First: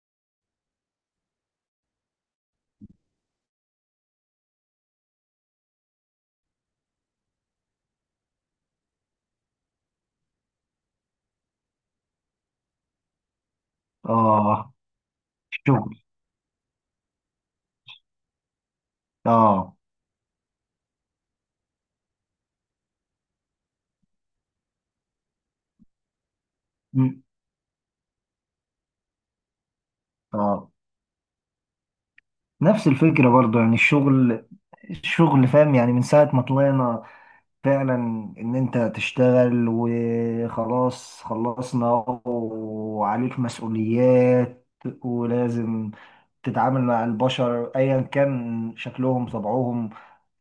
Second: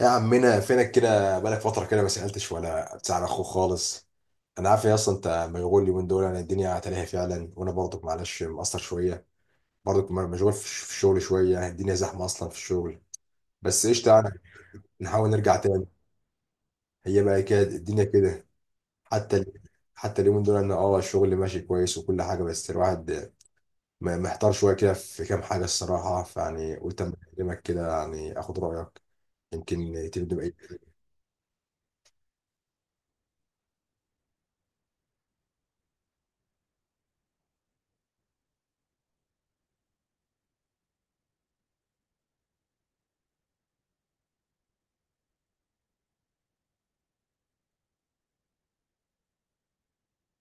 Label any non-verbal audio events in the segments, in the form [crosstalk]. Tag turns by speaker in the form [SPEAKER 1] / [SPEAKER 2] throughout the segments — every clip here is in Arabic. [SPEAKER 1] يا عمنا فينك كده، بقالك فترة كده ما سألتش ولا بتسأل أخوك خالص. أنا عارف يا أصلا أنت مشغول اليومين دول، يعني الدنيا تلاهي فعلا، وأنا برضك معلش مقصر شوية. برضك مشغول في في الشغل شوية، يعني الدنيا زحمة أصلا في الشغل. بس إيش، تعالى
[SPEAKER 2] اه.
[SPEAKER 1] نحاول نرجع تاني.
[SPEAKER 2] الشغل.
[SPEAKER 1] هي بقى كده الدنيا كده. حتى ال-
[SPEAKER 2] اه.
[SPEAKER 1] حتى اليومين دول أنا أه الشغل ماشي كويس وكل حاجة، بس الواحد محتار شوية كده في كام حاجة الصراحة. فيعني قلت أما
[SPEAKER 2] مم.
[SPEAKER 1] أكلمك كده يعني آخد رأيك، يمكن تبدو بأي.
[SPEAKER 2] اه. نفس الفكرة برضو، يعني الشغل فاهم؟ يعني من ساعة ما طلعنا فعلا ان انت تشتغل وخلاص، خلصنا. وعليك مسؤوليات، ولازم تتعامل مع البشر ايا كان شكلهم طبعهم،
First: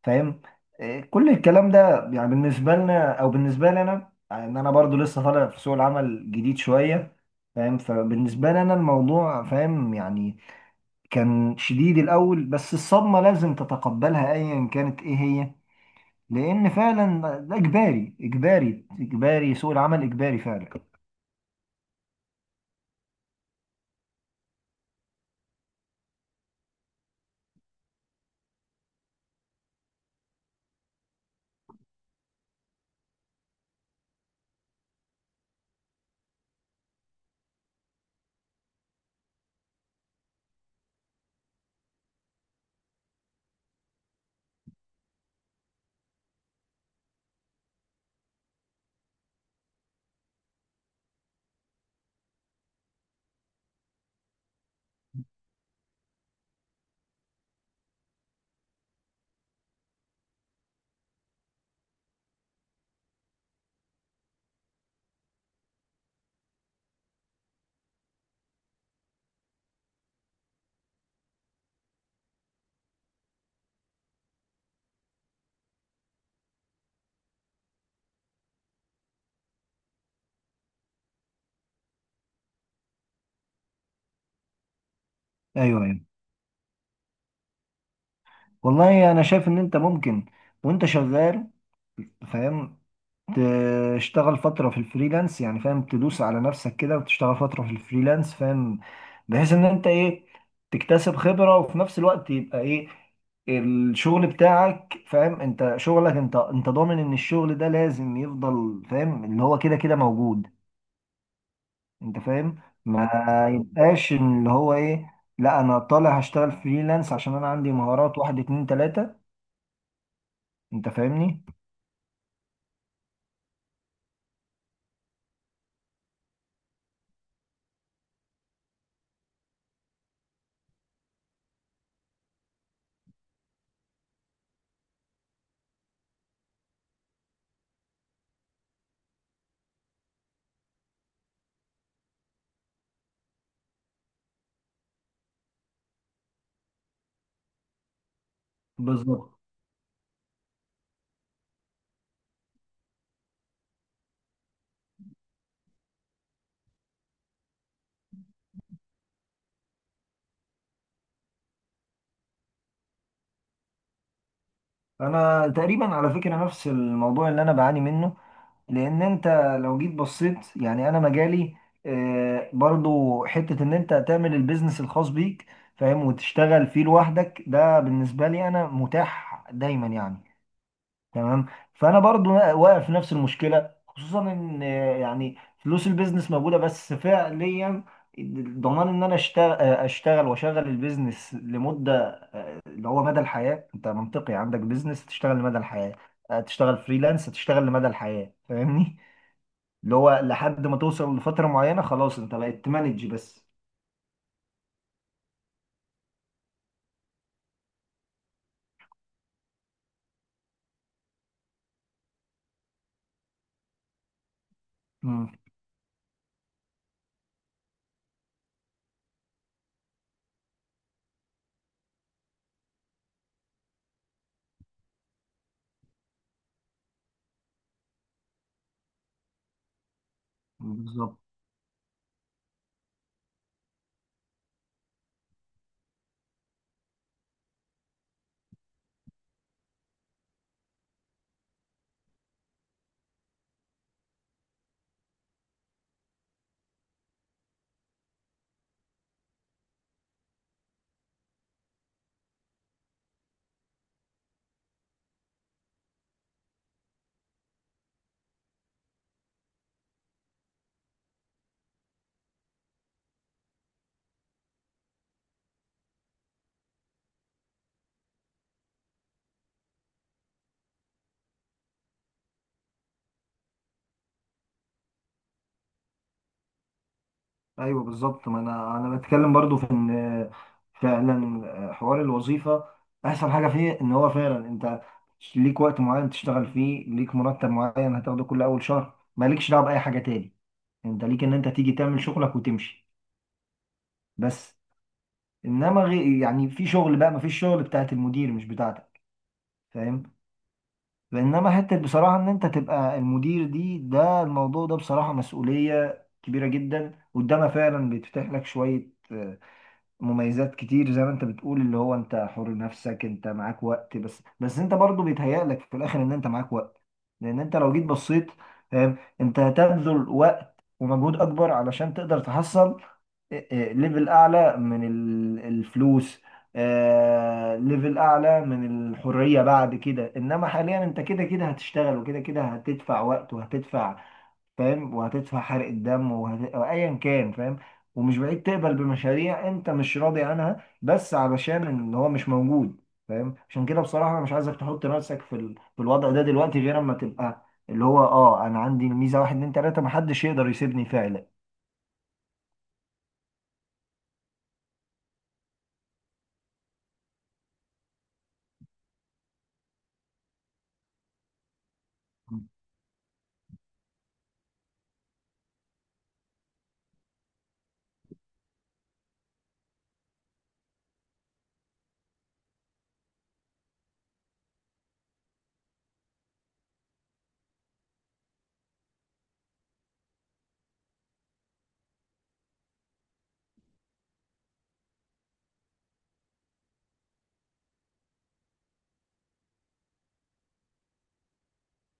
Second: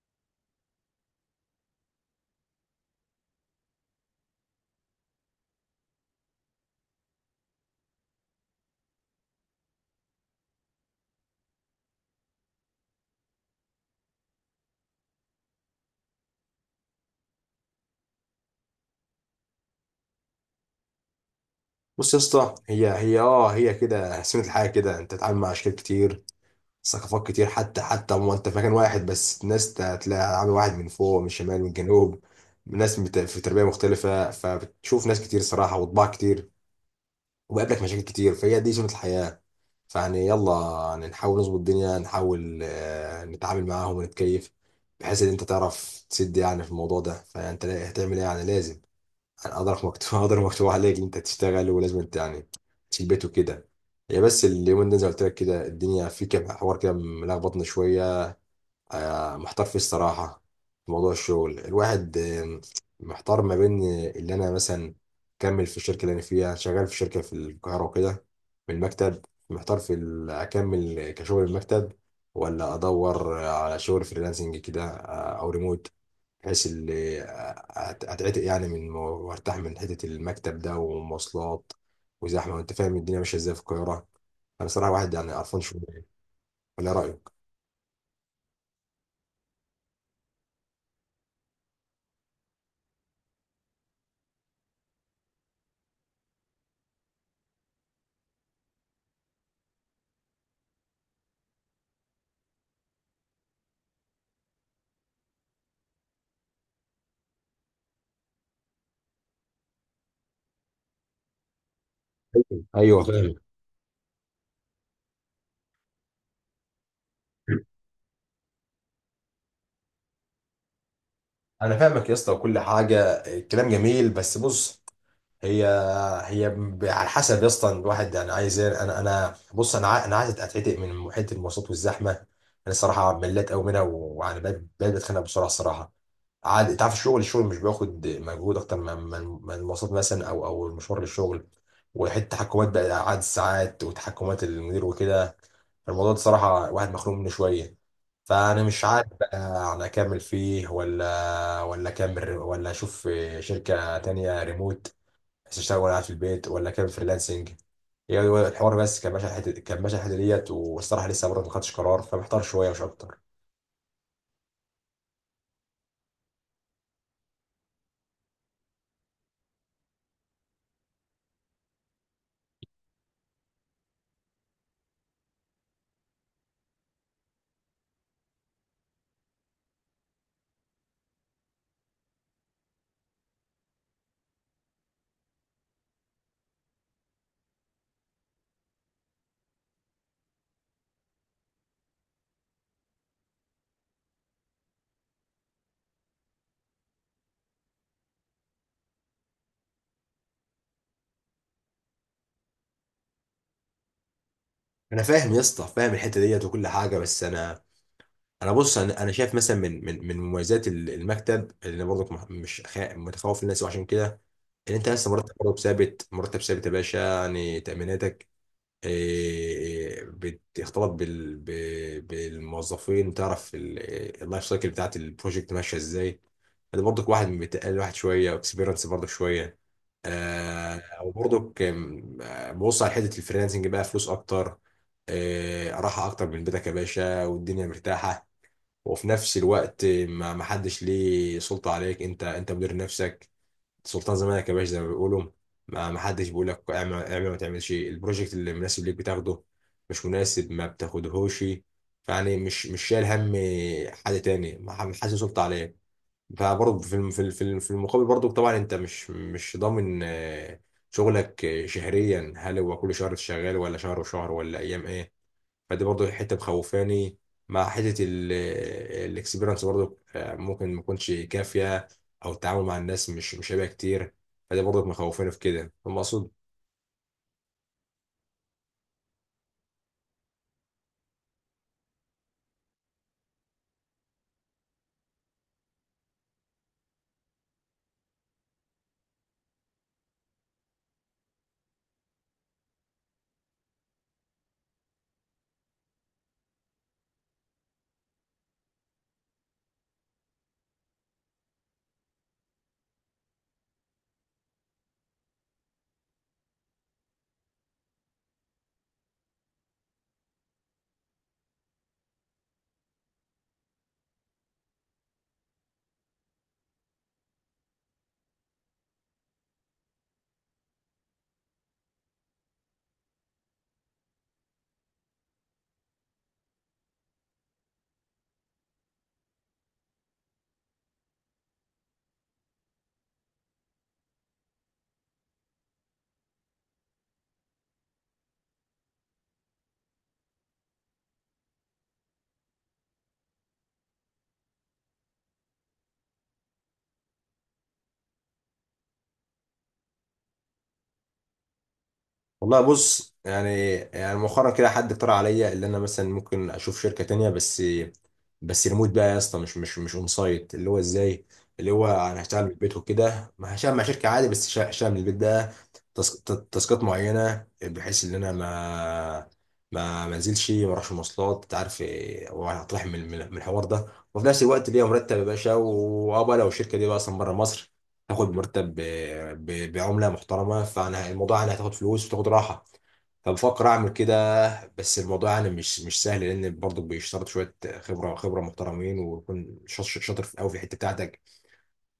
[SPEAKER 2] فاهم؟ إيه، كل الكلام ده، يعني بالنسبه لنا او بالنسبه لي انا، ان انا برضو لسه طالع في سوق العمل جديد شويه، فاهم؟ فبالنسبه لي انا الموضوع فاهم، يعني كان شديد الاول، بس الصدمه لازم تتقبلها ايا كانت ايه هي، لان فعلا ده اجباري اجباري اجباري، سوق العمل اجباري فعلا.
[SPEAKER 1] بص يا اسطى، هي كده سنة الحياة، كده انت تتعامل مع اشكال كتير، ثقافات كتير. حتى ما انت في مكان واحد، بس الناس تلاقي عامل واحد من فوق، من الشمال، من الجنوب. ناس في تربية مختلفة، فبتشوف ناس كتير صراحة وطباع كتير، وبقابلك مشاكل كتير، فهي دي سنة الحياة. فيعني يلا، يعني نحاول نظبط الدنيا، نحاول نتعامل معاهم ونتكيف، بحيث ان انت تعرف تسد يعني في الموضوع ده. فانت هتعمل ايه يعني؟ لازم، قدرك مكتوب [laughs] قدرك مكتوب عليك ان انت تشتغل، ولازم انت يعني تشيل بيت وكده. هي بس اليومين ده زي ما قلت لك كده، الدنيا في كده حوار كده ملخبطنا شويه. محتار فيه الصراحه، في موضوع الشغل. الواحد محتار ما بين اللي انا مثلا اكمل في الشركه اللي انا فيها شغال، في شركه في القاهره وكده، من المكتب، محتار في اكمل كشغل المكتب، ولا ادور على شغل فريلانسنج كده او ريموت، بحيث اللي اتعتق يعني من وارتاح من حته المكتب ده ومواصلات وزحمه، وانت فاهم الدنيا ماشيه ازاي في القاهره. انا صراحه واحد يعني قرفان
[SPEAKER 2] ايوه، ايوه.
[SPEAKER 1] شويه. ولا رايك؟
[SPEAKER 2] والله انا شايف ان انت ممكن، وانت شغال، فاهم؟ تشتغل فترة في الفريلانس، يعني فاهم؟ تدوس على نفسك كده وتشتغل فترة في الفريلانس، فاهم؟ بحيث ان انت ايه، تكتسب خبرة، وفي نفس الوقت يبقى ايه، الشغل بتاعك، فاهم؟ انت شغلك، انت انت ضامن ان الشغل ده لازم يفضل، فاهم؟ اللي هو كده كده موجود، انت فاهم؟
[SPEAKER 1] ايوه
[SPEAKER 2] ما
[SPEAKER 1] فاهم.
[SPEAKER 2] يبقاش إن اللي هو ايه، لا انا طالع هشتغل فريلانس عشان انا عندي مهارات واحد اتنين تلاتة، انت فاهمني؟
[SPEAKER 1] انا فاهمك يا اسطى وكل حاجه، الكلام جميل، بس بص، هي هي على حسب يا اسطى الواحد يعني عايز ايه. انا انا بص، انا انا عايز اتعتق من محيط المواصلات والزحمه. انا الصراحه مليت قوي منها، ويعني بقيت بتخنق بسرعه الصراحه. عاد تعرف الشغل، الشغل مش بياخد مجهود اكتر من المواصلات مثلا، او المشوار للشغل، وحته تحكمات بقى عدد الساعات وتحكمات المدير وكده. الموضوع ده صراحه واحد مخنوق منه شويه. فانا مش عارف بقى،
[SPEAKER 2] بالظبط.
[SPEAKER 1] يعني اكمل فيه ولا اكمل، ولا اشوف شركه تانية ريموت، بس اشتغل وانا قاعد في البيت، ولا كان فريلانسنج. هي هو الحوار بس كان ماشي على الحته، كان ماشي على الحته ديت، والصراحه لسه برضه ما خدتش قرار، فمحتار شويه مش اكتر.
[SPEAKER 2] انا تقريبا على فكرة نفس الموضوع اللي انا بعاني منه، لان انت لو جيت بصيت، يعني انا مجالي برضو حتة ان انت تعمل البيزنس الخاص بيك، فاهم؟ وتشتغل فيه لوحدك، ده بالنسبة لي انا متاح دايما يعني. تمام. فانا برضو واقع في نفس المشكلة، خصوصا ان يعني فلوس البيزنس موجودة، بس فعليا ضمان ان انا اشتغل اشتغل واشغل البيزنس لمدة، اللي هو مدى الحياة، انت منطقي عندك بيزنس تشتغل لمدى الحياة، تشتغل فريلانس تشتغل لمدى الحياة، فاهمني؟ [laughs] اللي هو لحد ما توصل لفترة معينة خلاص، انت بقيت تمانج بس.
[SPEAKER 1] انا فاهم يا اسطى، فاهم الحته ديت وكل حاجه، بس انا، انا بص، انا شايف مثلا من مميزات المكتب، اللي انا برضك مح- مش خا- متخوف الناس وعشان كده، ان انت لسه
[SPEAKER 2] امم.
[SPEAKER 1] مرتب برضك ثابت، مرتب ثابت يا باشا، يعني تاميناتك، بتختلط بال... بالموظفين، وتعرف اللايف سايكل بتاعت البروجكت ماشيه ازاي. ده برضك واحد بيتقل واحد شويه، واكسبيرنس برضك شويه. او
[SPEAKER 2] بالظبط.
[SPEAKER 1] برضك آم، آه، ببص على حته الفريلانسنج بقى، فلوس اكتر، راحه اكتر من بيتك يا باشا، والدنيا مرتاحه، وفي نفس الوقت ما حدش ليه سلطه عليك، انت انت مدير نفسك، سلطان زمانك يا باشا زي ما بيقولوا. ما حدش بيقول لك اعمل، اعمل ما تعملش، البروجكت اللي مناسب ليك بتاخده، مش مناسب ما بتاخدهوش. فيعني مش شايل هم حد تاني، ما ح- حاسس سلطة عليه. فبرضه في المقابل برضه طبعا انت مش ضامن شغلك شهريا، هل هو كل شهر شغال، ولا شهر وشهر، ولا ايام ايه. فدي برضو حته مخوفاني. مع حته الاكسبيرنس برضو ممكن ما تكونش كافيه، او التعامل مع الناس مش هيبقى كتير. فدي برضو مخوفاني في كده، فاهم اقصد.
[SPEAKER 2] ايوه، بالظبط، ما انا بتكلم برضو في ان فعلا حوار الوظيفة، احسن حاجة فيه ان هو فعلا انت ليك وقت معين تشتغل فيه، ليك مرتب معين هتاخده كل اول شهر، مالكش دعوة بأي حاجة تاني، انت ليك ان انت تيجي تعمل شغلك وتمشي بس. انما يعني في شغل بقى، ما فيش شغل، بتاعت المدير مش بتاعتك، فاهم؟ انما حته بصراحه ان انت تبقى المدير دي، ده الموضوع ده بصراحه مسؤوليه كبيره جدا، قدامها فعلا بيتفتح لك شويه مميزات كتير، زي ما انت بتقول، اللي هو انت حر نفسك، انت معاك وقت، بس بس انت برضه بيتهيألك في الاخر ان انت معاك وقت، لان انت لو جيت بصيت، فاهم؟ انت هتبذل وقت ومجهود اكبر علشان تقدر تحصل اه، ليفل اعلى من الفلوس، اه، ليفل اعلى من الحرية بعد كده، انما حاليا انت كده كده هتشتغل، وكده كده هتدفع وقت، وهتدفع، فاهم؟ وهتدفع حرق الدم، أو ايا كان، فاهم؟ ومش بعيد تقبل بمشاريع انت مش راضي عنها، بس علشان ان هو مش موجود، فاهم؟ عشان كده بصراحة انا مش عايزك تحط نفسك في في الوضع ده دلوقتي، غير اما تبقى اللي هو انا عندي ميزة واحد اتنين تلاتة، محدش يقدر يسيبني فعلا.
[SPEAKER 1] والله بص، يعني مؤخرا كده حد اقترح عليا، اللي انا مثلا ممكن اشوف شركه تانية، بس بس ريموت بقى يا اسطى، مش اون سايت. اللي هو ازاي؟ اللي هو انا هشتغل من البيت وكده، ما هشتغل مع شركه عادي، بس هشتغل من البيت ده، تاسكات معينه، بحيث ان انا ما ما انزلش، ما اروحش مواصلات، انت عارف وهطرح من الحوار ده، وفي نفس الوقت ليا مرتب يا باشا. وابقى لو الشركه دي بقى اصلا بره مصر، تاخد مرتب بعملة محترمة، فانا الموضوع يعني هتاخد فلوس وتاخد راحة. فبفكر اعمل كده، بس الموضوع يعني مش سهل، لان برضه بيشترط شويه خبره محترمين، ويكون شاطر في قوي في الحته بتاعتك.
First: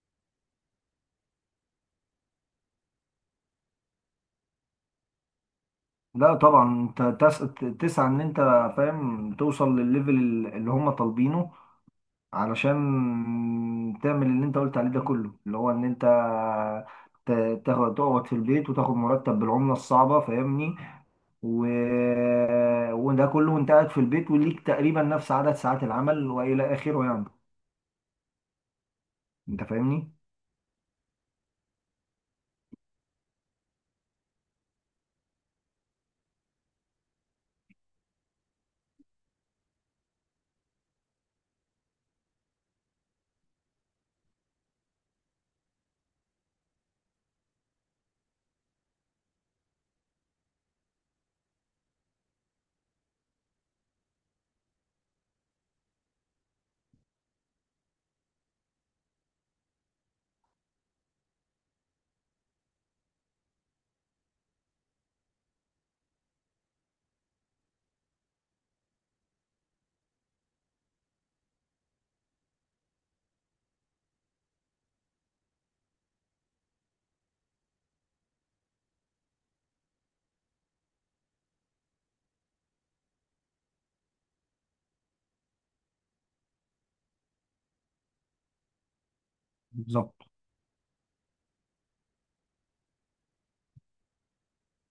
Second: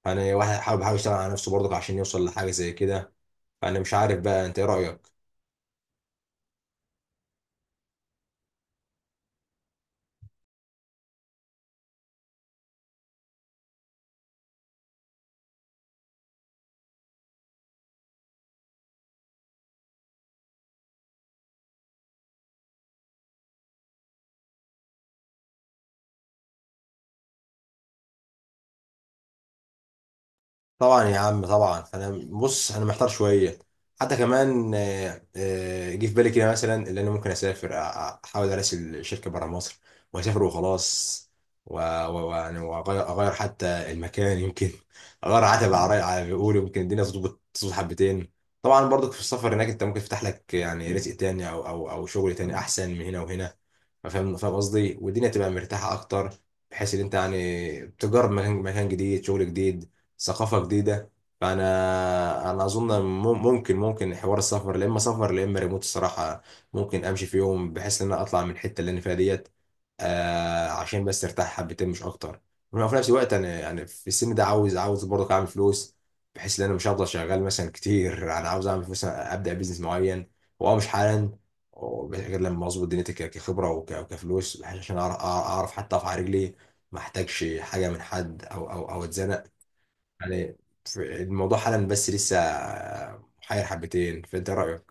[SPEAKER 1] فانا واحد حابب يشتغل على نفسه برضه عشان يوصل لحاجه زي كده. فانا مش عارف بقى، انت ايه رايك؟
[SPEAKER 2] لا طبعا انت تسعى ان انت فاهم توصل للليفل اللي هم طالبينه، علشان تعمل اللي انت قلت عليه ده كله، اللي هو ان انت تاخد تقعد في البيت وتاخد مرتب بالعملة الصعبة، فاهمني؟ و... وده كله وانت قاعد في البيت، وليك تقريبا نفس عدد ساعات العمل والى اخره، يعني انت فاهمني؟
[SPEAKER 1] طبعا يا عم، طبعا انا بص انا محتار شويه. حتى كمان جه في بالي كده مثلا، اللي انا ممكن اسافر، احاول اراسل شركه بره مصر واسافر وخلاص، و- ويعني اغير حتى المكان، يمكن [laughs] اغير عتب على على بيقولوا، يمكن الدنيا تظبط حبتين. طبعا برضك في السفر هناك انت ممكن تفتح لك يعني رزق تاني، او شغل تاني احسن من هنا وهنا، فاهم، فاهم قصدي، والدنيا تبقى مرتاحه اكتر، بحيث ان انت يعني تجرب مكان جديد، شغل جديد، ثقافة جديدة. فأنا أظن ممكن حوار السفر، لا إما سفر لا إما ريموت الصراحة. ممكن أمشي في يوم، بحيث إن أنا أطلع من الحتة اللي أنا فيها ديت، آه، عشان بس أرتاح حبتين مش أكتر. وفي نفس الوقت أنا يعني في السن ده، عاوز برضه أعمل فلوس، بحيث إن أنا مش هفضل شغال مثلا كتير. أنا عاوز أعمل فلوس، أبدأ بيزنس معين، وأه مش حالا، غير لما أظبط دنيتي كخبرة وكفلوس، بحيث عشان أعرف حتى أقف على رجلي، ما احتاجش حاجة من حد أو أتزنق،
[SPEAKER 2] بالظبط.
[SPEAKER 1] يعني. الموضوع حالا بس لسه محير حبتين، فانت رايك؟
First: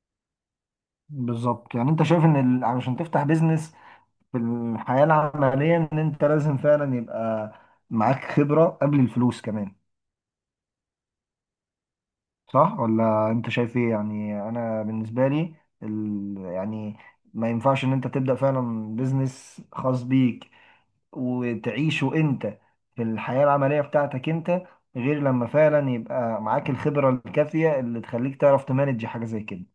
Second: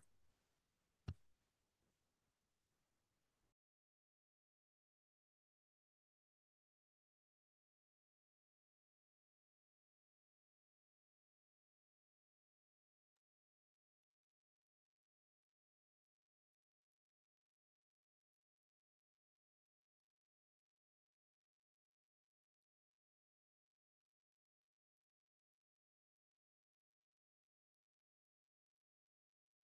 [SPEAKER 2] بالظبط، يعني انت شايف ان علشان تفتح بيزنس في الحياة العملية، ان انت لازم فعلا يبقى معاك خبرة قبل الفلوس كمان، صح؟ ولا انت شايف ايه؟ يعني انا بالنسبه لي يعني ما ينفعش ان انت تبدا فعلا بيزنس خاص بيك، وتعيشه انت في الحياه العمليه بتاعتك انت، غير لما فعلا يبقى معاك الخبره الكافيه اللي تخليك تعرف تمانج حاجه زي كده.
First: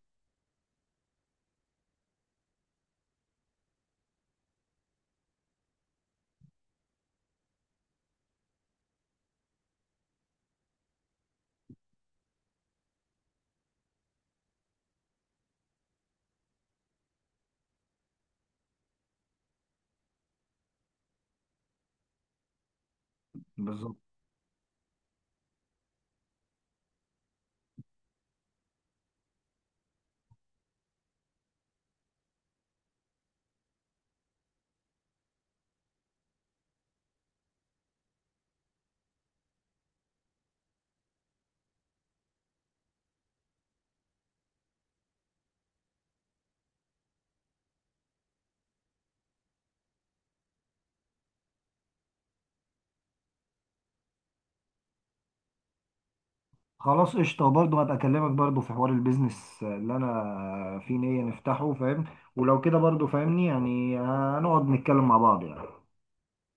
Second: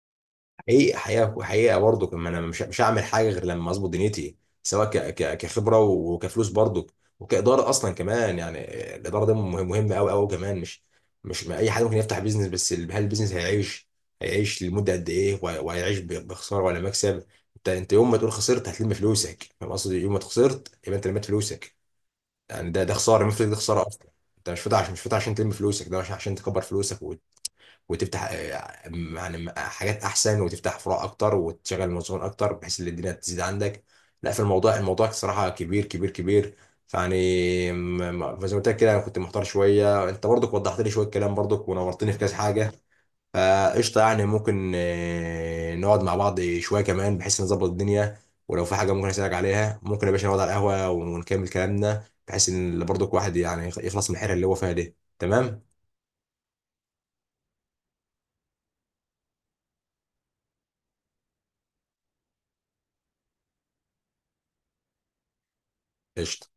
[SPEAKER 1] حقيقه برضو كمان، انا مش هعمل حاجه غير لما اظبط دنيتي، سواء كخبره وكفلوس برضو، وكاداره اصلا كمان يعني. الاداره ده مهم، مهمه قوي قوي كمان. مش مش ما اي حد ممكن يفتح بيزنس، بس هل البيزنس هيعيش، هيعيش لمده قد ايه، وهيعيش بخساره ولا مكسب. انت انت يوم ما تقول خسرت، هتلم فلوسك، فاهم قصدي، يوم ما خسرت يبقى انت لميت فلوسك، يعني ده خساره، المفتك ده خساره
[SPEAKER 2] بالظبط.
[SPEAKER 1] اصلا. انت مش فاتح عشان، مش فاتح عشان تلم فلوسك ده عشان، عشان تكبر فلوسك وتفتح يعني حاجات احسن، وتفتح فروع اكتر، وتشغل موظفين اكتر، بحيث ان الدنيا تزيد عندك. لا، في الموضوع، الموضوع صراحه كبير. فيعني فزي ما قلت لك كده، انا كنت محتار شويه، انت برضك وضحت لي شويه كلام برضك، ونورتني في كذا حاجه. فقشطة، يعني ممكن نقعد مع بعض شوية كمان، بحيث نظبط الدنيا، ولو في حاجة ممكن أسألك عليها، ممكن يا باشا نقعد على القهوة ونكمل كلامنا، بحيث إن برضو كل واحد يعني يخلص من الحيرة اللي هو فيها دي، تمام؟
[SPEAKER 2] خلاص قشطه، وبرضه هبقى اكلمك برضه في حوار البيزنس اللي انا في نيه نفتحه، فاهم؟ ولو كده برضه فاهمني، يعني هنقعد نتكلم مع بعض يعني
[SPEAKER 1] قشطة.